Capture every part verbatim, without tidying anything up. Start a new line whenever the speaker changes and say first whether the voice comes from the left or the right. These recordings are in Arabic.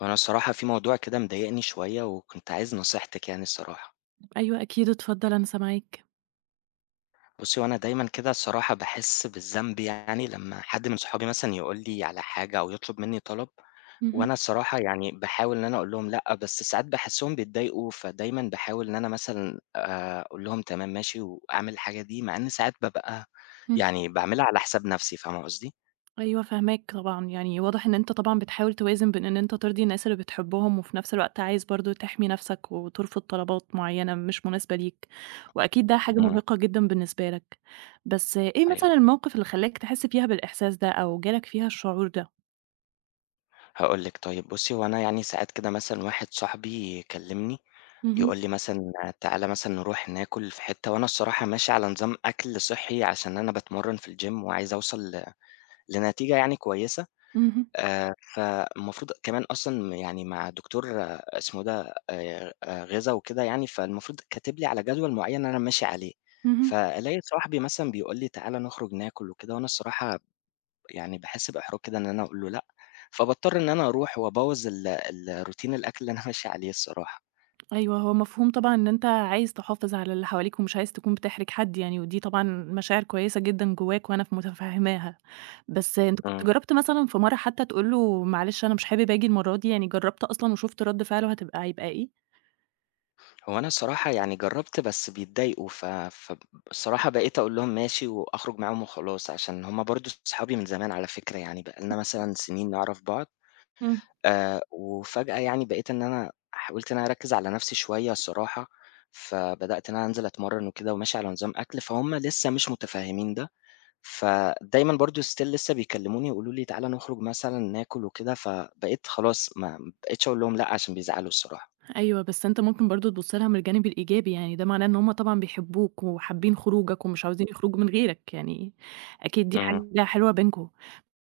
left: وانا الصراحة في موضوع كده مضايقني شوية، وكنت عايز نصيحتك يعني الصراحة.
right: أيوه أكيد، اتفضل أنا سامعاك.
left: بصي، وانا دايما كده الصراحة بحس بالذنب، يعني لما حد من صحابي مثلا يقول لي على حاجة او يطلب مني طلب،
right: اهم،
left: وانا الصراحة يعني بحاول ان انا اقول لهم لا، بس ساعات بحسهم بيتضايقوا، فدايما بحاول ان انا مثلا آه، اقول لهم تمام ماشي واعمل الحاجة دي، مع ان ساعات ببقى
right: إمم،
left: يعني بعملها على حساب نفسي، فاهمة قصدي؟
right: أيوه فاهماك طبعًا، يعني واضح إن أنت طبعًا بتحاول توازن بين إن أنت ترضي الناس اللي بتحبهم، وفي نفس الوقت عايز برضه تحمي نفسك وترفض طلبات معيّنة مش مناسبة ليك، وأكيد ده حاجة
left: امم،
right: مرهقة جدًا بالنسبة لك. بس إيه
left: ايوه.
right: مثلًا الموقف اللي خلّاك تحس فيها بالإحساس ده أو جالك فيها الشعور ده؟
left: هقول لك، طيب بصي، وانا يعني ساعات كده مثلا واحد صاحبي كلمني،
right: اهم،
left: يقول لي مثلًا تعالَ مثلًا نروح ناكل في حتّة، وأنا الصراحة ماشي على نظام أكل صحّي، عشان أنا باتمرّن في الgym، وعايز أوصل ل لنتيجة يعني كويسة،
right: اهم،
left: آآ فالمفروض كمان أصلًا يعني مع دكتور آه، اسمه ده آآ غذا وكده يعني، فالمفروض كاتب لي على جدول معيّن أنا ماشي عليه،
right: اهم.
left: فألاقي صاحبي مثلًا بيقول لي تعالَ نخرج ناكل وكده، وأنا الصراحة يعني باحس بإحراج كده إن أنا أقول له لأ، فباضطر إن أنا أروح وأبوّظ ال ال روتين الأكل اللي أنا ماشي عليه الصراحة.
right: أيوه، هو مفهوم طبعًا إن أنت عايز تحافظ على اللي حواليك ومش عايز تكون بتحرج حد يعني، ودي طبعًا مشاعر كويسة جدًا جواك وأنا ف متفهماها. بس أنت كنت
left: إمم.
right: جرّبت مثلًا في مرة حتى تقول له معلش أنا مش حابب آجي المرة دي، يعني جرّبت أصلًا وشُفت رد فعله هتبقى هيبقى إيه؟
left: هو أنا الصراحة يعني جرّبت، بس بيتضايقوا، ف فالصراحة بقيت أقول لهم ماشي وأخرج معاهم وخلاص، عشان هم برضه صحابي من زمان على فكرة، يعني بقى لنا مثلًا سنين نعرف بعض،
right: إمم،
left: آآ وفجأة يعني بقيت إن أنا حاولت إن أنا أركّز على نَفْسي شوية الصراحة، فبدأت إن أنا أنزل أتمرّن وكده وماشي على نظام أكل، فهُم لسّه مش مُتفهّمين ده، فدايمًا برضه still لسّه بيكلّموني، يقولوا لي تعالَ نخرج مثلًا ناكُل وكده، فبقيت خلاص ما ما بقيتش أقول لهم لأ عشان بيزعلوا الصراحة.
right: أيوه، بس أنت ممكن برضه تبُص لها من الجانب الإيجابي، يعني ده معناه إن هُم طبعًا بيحبوك وحابين خروجك ومش عاوزين يخرجوا من غيرك، يعني أكيد دي
left: إمم،
right: حاجة حلوة بينكم.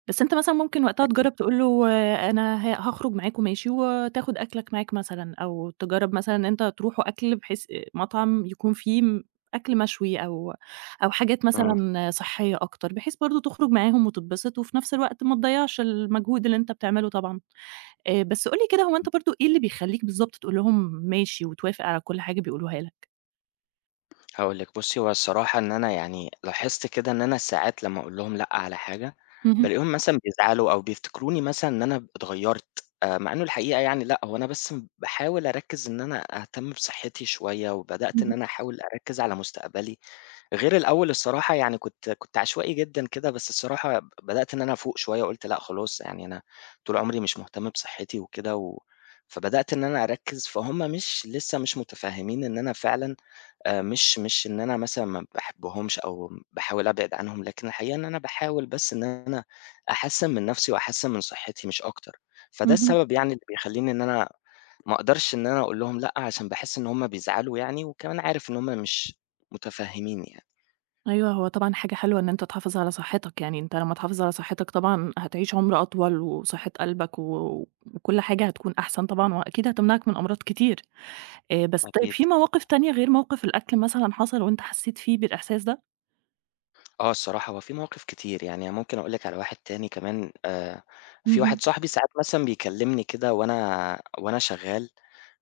right: بس أنت مثلًا ممكن وقتها
left: أكيد.
right: تجرّب تقول له أنا ه هاخرج معاكم ماشي وتاخد أكلك معاك مثلًا، أو تجرّب مثلًا إن أنت تروحوا أكل بحيث مطعم يكون فيه م أكل مشوي أو أو حاجات
left: إمم.
right: مثلًا صحية أكتر، بحيث برضه تخرج معاهم وتتبسط، وفي نفس الوقت ما تضيّعش المجهود اللي أنت بتعمله طبعًا. آآ، بس قُل لي كده هو أنت برضه إيه اللي بيخلّيك بالضبط تقول لهم ماشي وتوافق على كل حاجة بيقولوها لك؟
left: هاقول لِك بُصّي، هو الصراحة إن أنا يعني لاحظت كده إن أنا ساعات لمّا أقول لهم لأ على حاجة،
right: اهم،
left: بالاقيهم مثلًا بيزعلوا أو بيفتكروني مثلًا إن أنا اتغيّرت، آآ مع إنه الحقيقة يعني لأ، هو أنا بس باحاول أركّز إن أنا أهتم بصحّتي شوية، وبدأت إن
right: اهم،
left: أنا أحاول أركّز على مستقبلي، غير الأول الصراحة، يعني كنت كنت عشوائي جدًا كده، بس الصراحة ب بدأت إن أنا أفوق شوية، وقُلت لأ خلاص، يعني أنا طول عمري مش مهتم بصحّتي وكده و فبدأت إن أنا أركّز، فهُم مش لسه مش متفهمين إن أنا فعلًا آآ مش مش إن أنا مثلًا ما باحبهمش أو باحاول أبعد عنهم، لكن الحقيقة إن أنا باحاول بس إن أنا أحسّن من نَفْسي وأحسّن من صحّتي مش أكتر، فده
right: اهم.
left: السبب يعني اللي بيخلّيني إن أنا ما أقدرش إن أنا أقول لهم لأ، عشان باحس إن هُم بيزعلوا يعني، وكمان عارف إن هُم مش مُتفهّمينّي يعني.
right: أيوه، هو طبعًا حاجة حلوة إن أنت تحافظ على صحتك، يعني أنت لمّا تحافظ على صحتك طبعًا هتعيش عمر أطول، وصحة قلبك و وكل حاجة هتكون أحسن طبعًا، وأكيد هتمنعك من أمراض كتير. آآ، بس طيب
left: أكيد.
right: في مواقف تانية غير موقف الأكل مثلًا حصل وأنت حسيت فيه بالإحساس ده؟
left: آه، الصراحة هو في مواقف كتير، يعني ممكن أقول لِك على واحد تاني كمان آآ، في واحد
right: اهم،
left: صاحبي ساعات مثلًا بيكلمني كده وأنا وأنا شغال،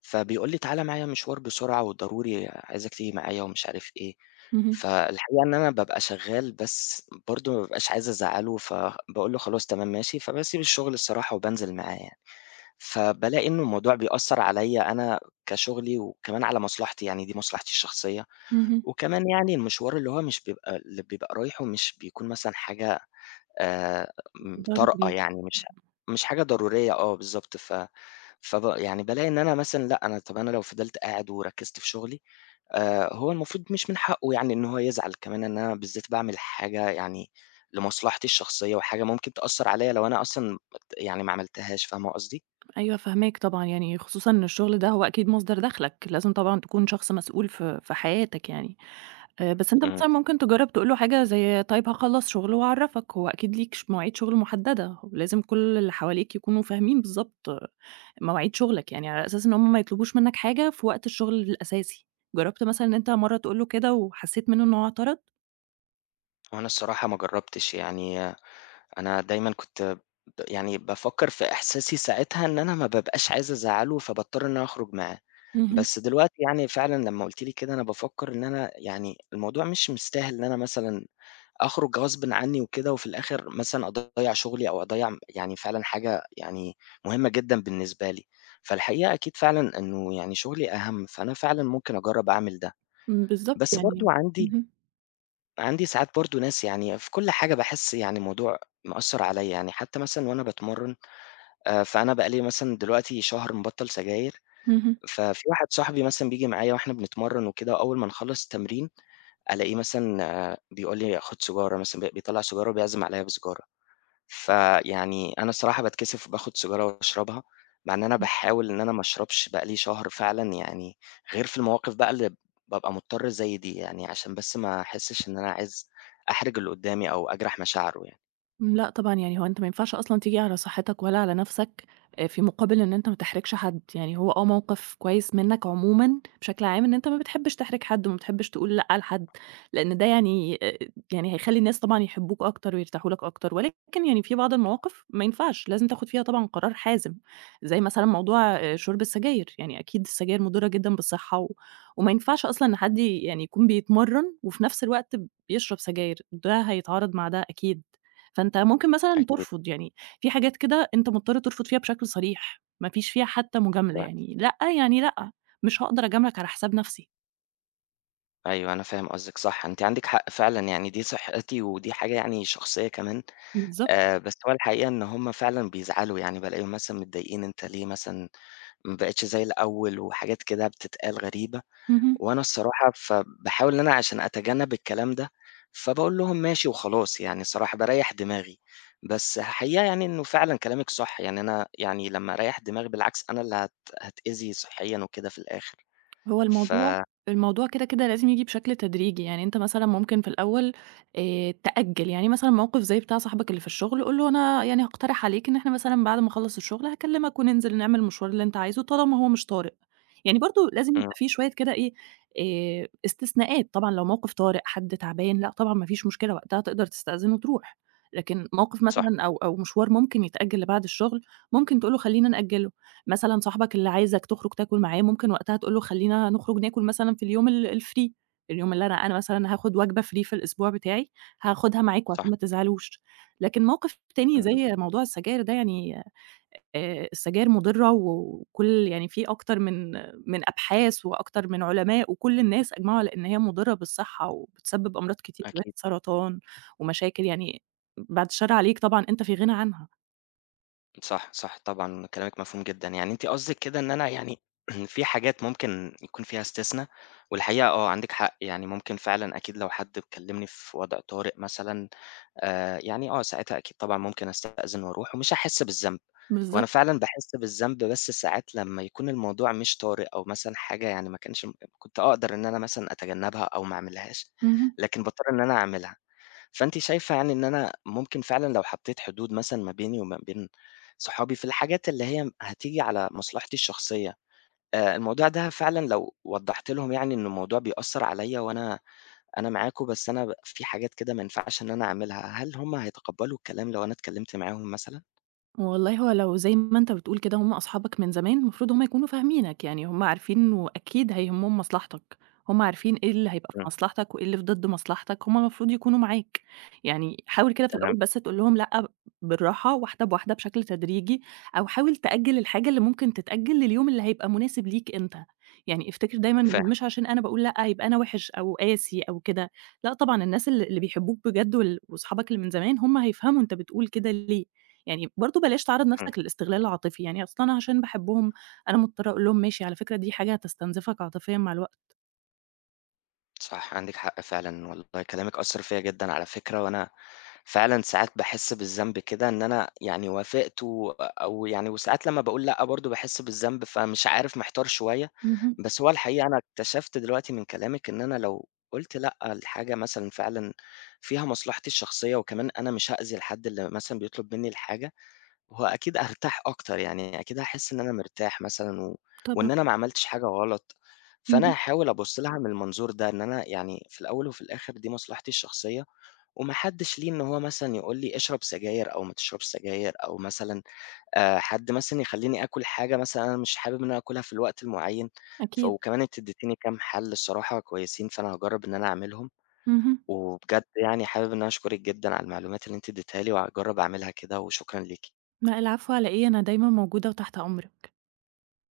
left: فبيقول لي تعالَ معايا مشوار بسرعة وضروري عايزك تيجي معايا ومش عارف إيه،
right: اهم،
left: فالحقيقة إن أنا بابقى شغال، بس برضه ما بابقاش عايز أزعّله، فباقول له خلاص تمام ماشي، فباسيب الشغل الصراحة وبانزل معاه يعني، فبالاقي إنه الموضوع بيأثّر عليَّ أنا كشغلي وكمان على مصلحتي، يعني دي مصلحتي الشخصية.
right: اهم.
left: وكمان يعني المشوار اللي هو مش بيبقى اللي بيبقى رايحه مش بيكون مثلًا حاجة آآ م طارئة،
right: ضروري.
left: يعني مش مش حاجة ضرورية، آه بالضبط، ف فب يعني بالاقي إن أنا مثلًا لأ، أنا طَب أنا لو فضلت قاعد وركّزت في شغلي آآ هو المفروض مش من حقّه يعني إن هو يزعل، كمان إن أنا بالذات باعمل حاجة يعني لمصلحتي الشخصية وحاجة ممكن تأثّر عليّا لو أنا أصلًا يعني ما عملتهاش، فاهمة قصدي؟
right: أيوه فاهماك طبعًا، يعني خصوصًا إن الشغل ده هو أكيد مصدر دخلك، لازم طبعًا تكون شخص مسؤول في في حياتك يعني. آآ، بس أنت
left: إمم.
right: مثلًا ممكن تجرّب تقول له حاجة زي طيب هاخلّص شغل وأعرّفك، هو أكيد ليك ش مواعيد شغل محددة، ولازم كل اللي حواليك يكونوا فاهمين بالضبط مواعيد شغلك، يعني على أساس إن هُم ما يطلبوش منك حاجة في وقت الشغل الأساسي. جرّبت مثلًا إن أنت مرّة تقول له كده وحسيت منّه إن هو اعترض؟
left: وأنا الصراحة ما جرّبتش يعني، أنا دايمًا كنت ب يعني بافكّر في إحساسي ساعتها إن أنا ما بابقاش عايز أزعّله، فباضطر إن أنا أخرج معاه.
right: اهم،
left: بس دلوقتي يعني فعلًا لمّا قُلتِ لي كده أنا بافكّر إن أنا يعني الموضوع مش مستاهل إن أنا مثلًا أخرج غصبٍ عنّي وكده وفي الآخر مثلًا أضيّع شغلي أو أضيّع م يعني فعلًا حاجة يعني مهمة جدًا بالنسبة لي. فالحقيقة أكيد فعلًا إنه يعني شغلي أهَم، فأنا فعلًا ممكن أجرّب أعمل ده.
right: بالضبط
left: بس
right: يعني
left: برضه عندي
right: اهم،
left: عندي ساعات برضه ناس يعني في كل حاجة باحس يعني الموضوع مأثّر عليّا، يعني حتى مثلًا وأنا باتمرّن آآ، فأنا بقى لي مثلًا دلوقتي شهر مبطّل سجاير،
right: اهم.
left: ففي واحد صاحبي مثلًا بييجي معايا وإحنا بنتمرّن وكده، أول ما نخلّص التمرين ألاقيه مثلًا آه، بيقول لي خُد سيجارة مثلًا، ب بيطلّع سيجارة وبيعزم عليّا بسيجارة. فيعني أنا الصراحة باتكسف وباخد سيجارة وأشربها، مع إن أنا باحاول إن أنا ما اشربش، بقى لي شهر فعلًا يعني، غير في المواقف بقى اللي بابقى مضطر زي دي يعني، عشان بس ما أحسش إن أنا عايز أحرج اللي قدامي أو أجرح مشاعره يعني.
right: إمم، لأ طبعًا، يعني هو أنت ما ينفعش أصلًا تيجي على صحتك ولا على نفسك، آآ، في مقابل إن أنت ما تحرجش حد، يعني هو آه موقف كويس منك عمومًا بشكل عام إن أنت ما بتحبش تحرج حد وما بتحبش تقول لأ لحد، لأن ده يعني، آآ، يعني هيخلّي الناس طبعًا يحبوك أكتر ويرتاحوا لك أكتر، ولكن يعني في بعض المواقف ما ينفعش، لازم تاخد فيها طبعًا قرار حازم، زي مثلًا موضوع آآ، شرب السجاير، يعني أكيد السجاير مضرة جدًا بالصحة و وما ينفعش أصلًا إن حد يعني يكون بيتمرن وفي نفس الوقت بيشرب سجاير، ده هيتعارض مع ده أكيد. فأنت ممكن مثلًا
left: أكيد.
right: ترفض، يعني في حاجات كده أنت مضطر ترفض فيها بشكل صريح، ما فيش فيها حتى مجاملة،
left: صح،
right: يعني لأ، يعني لأ، مش هاقدر أجاملك على حساب نفسي.
left: أيوه أنا فاهم قصدِك، صح، أنتِ عندِك حق فعلًا، يعني دي صحتي ودي حاجة يعني شخصية كمان،
right: بالضبط،
left: آآ، بس هو الحقيقة إن هم فعلًا بيزعلوا، يعني بالاقيهم مثلًا متضايقين، أنت ليه مثلًا ما بقيتش زي الأول وحاجات كده بتتقال غريبة.
right: اهم.
left: وأنا الصراحة فباحاول إن أنا عشان أتجنب الكلام ده، فباقول لهم ماشي وخلاص، يعني الصراحة باريّح دماغي، بس حقيقة يعني إنه فعلًا كلامِك صح، يعني أنا يعني لمّا أريّح دماغي بالعكس أنا اللي هات هاتأذي صحيًا وكده في الآخر،
right: هو
left: ف
right: الموضوع الموضوع كده، كده لازم ييجي بشكل تدريجي، يعني أنت مثلًا ممكن في الأول آآ تأجّل، يعني مثلًا موقف زي بتاع صاحبك اللي في الشغل، قُل له أنا يعني هاقترح عليك إن إحنا مثلًا بعد ما أخلّص الشغل هاكلمك وننزل نعمل المشوار اللي أنت عايزه طالما هو مش طارئ، يعني برضه لازم
left: إمم،
right: يبقى في شوية كده إيه، آآ استثناءات، طبعًا لو موقف طارئ، حد تعبان، لأ طبعًا ما فيش مشكلة وقتها تقدر تستأذن وتروح، لكن موقف
left: صح،
right: مثلًا أو أو مشوار ممكن يتأجّل لبعد الشغل، ممكن تقول له خلّينا نأجّله. مثلًا صاحبك اللي عايزك تخرج تاكل معاه، ممكن وقتها تقول له خلّينا نخرج ناكل مثلًا في اليوم ال الfree، اليوم اللي أنا أنا مثلًا هاخد وجبة free في الأسبوع بتاعي، هاخدها معاكم عشان
left: صح،
right: ما تزعلوش. لكن موقف تاني
left: إمم،
right: زي موضوع السجاير ده يعني، آآ السجاير مُضرة وكل يعني في أكتر من من أبحاث وأكتر من علماء وكل الناس أجمعوا على إن هي مُضرة بالصحة وبتسبب أمراض كتير زي
left: أكيد،
right: السرطان ومشاكل يعني بعد الشر عليك طبعًا أنت في غنى عنها.
left: صح، صح، طبعًا كلامِك مفهوم جدًا، يعني أنتِ قصدِك كده إن أنا يعني في حاجات ممكن يكون فيها استثنا، والحقيقة آه، عندِك حق، يعني ممكن فعلًا أكيد لو حد كلمني في وضع طارئ مثلًا آآ، يعني آه، ساعتها أكيد طبعًا ممكن أستأذن وأروح ومش هاحس بالذنب، هو أنا
right: بالضبط.
left: فعلًا باحس بالذنب بس ساعات لمّا يكون الموضوع مش طارئ أو مثلًا حاجة يعني ما كانش م كنت أقدر إن أنا مثلًا أتجنبها أو ما أعملهاش،
right: اهم.
left: لكن باضطر إن أنا أعملها، فأنتِ شايفة يعني إن أنا ممكن فعلًا لو حطيت حدود مثلًا ما بيني وما بين صحابي في الحاجات اللي هي هتيجي على مصلحتي الشخصية، آآ، الموضوع ده فعلًا لو وضّحت لهم، يعني إن الموضوع بيأثّر عليَّ وأنا أنا معاكم، بس أنا ب في حاجات كده ما ينفعش إن أنا أعملها، هل هُم هيتقبّلوا الكلام لو أنا اتكلّمت معاهم مثلًا؟
right: والله هو لو زي ما أنت بتقول كده هم أصحابك من زمان، المفروض هم يكونوا فاهمينك، يعني هم عارفين وأكيد هيهمهم مصلحتك، هم عارفين إيه اللي هيبقى في
left: إمم،
right: مصلحتك وإيه اللي في ضد مصلحتك، هم المفروض يكونوا معاك، يعني حاول كده في
left: تمام،
right: الأول بس تقول لهم لأ بالراحة، واحدة بواحدة بشكل تدريجي، أو حاول تأجل الحاجة اللي ممكن تتأجل لليوم اللي هيبقى مناسب ليك أنت، يعني افتكر دايمًا
left: فاهم،
right: مش عشان أنا باقول لأ يبقى أنا وِحِش أو قاسي أو كده، لأ طبعًا الناس ال اللي بيحبوك بجد وال وأصحابك اللي من زمان هم هيفهموا أنت بتقول كده ليه. يعني برضه بلاش تعرّض
left: إمم،
right: نَفْسك للاستغلال العاطفي، يعني أصل أنا عشان باحبهم أنا مضطرة أقول لهم ماشي، على فكرة دي حاجة هتستنزفك عاطفيًا مع الوقت.
left: صح، عندِك حق فعلًا، والله كلامِك أثّر فيّا جدًا على فكرة، وأنا فعلًا ساعات باحس بالذنب كده إن أنا يعني وافقت و أو يعني، وساعات لمّا باقول لأ برضه باحس بالذنب، فمش عارف، محتار شوية،
right: اهم،
left: بس هو الحقيقة أنا اكتشفت دلوقتي من كلامِك إن أنا لو قُلت لأ لحاجة مثلًا فعلًا فيها مصلحتي الشخصية، وكمان أنا مش هأذي الحد اللي مثلًا بيطلب منّي الحاجة، هو أكيد أرتاح أكتر، يعني أكيد هاحس إن أنا مرتاح مثلًا و
right: طبعًا،
left: وإن أنا ما عملتش حاجة غلط، فأنا
right: اهم،
left: هاحاول أبُص لها من المنظور ده، إن أنا يعني في الأول وفي الآخر دي مصلحتي الشخصية، وما حدش ليه إن هو مثلًا يقول لي اشرب سجاير أو ما تشربش سجاير، أو مثلًا آآ حد مثلًا يخلّيني آكل حاجة مثلًا أنا مش حابب إن أنا آكلها في الوقت المعين، ف
right: أكيد،
left: وكمان أنتِ اديتيني كام حَل الصراحة كويسين، فأنا هاجرّب إن أنا أعملهم،
right: اهم.
left: وبجد يعني حابب إن أنا أشكرِك جدًا على المعلومات اللي أنتِ اديتيها لي، وهاجرّب أعملها كده، وشكرًا ليكِ.
right: لأ العفو على إيه، أنا دايمًا موجودة وتحت أمرك.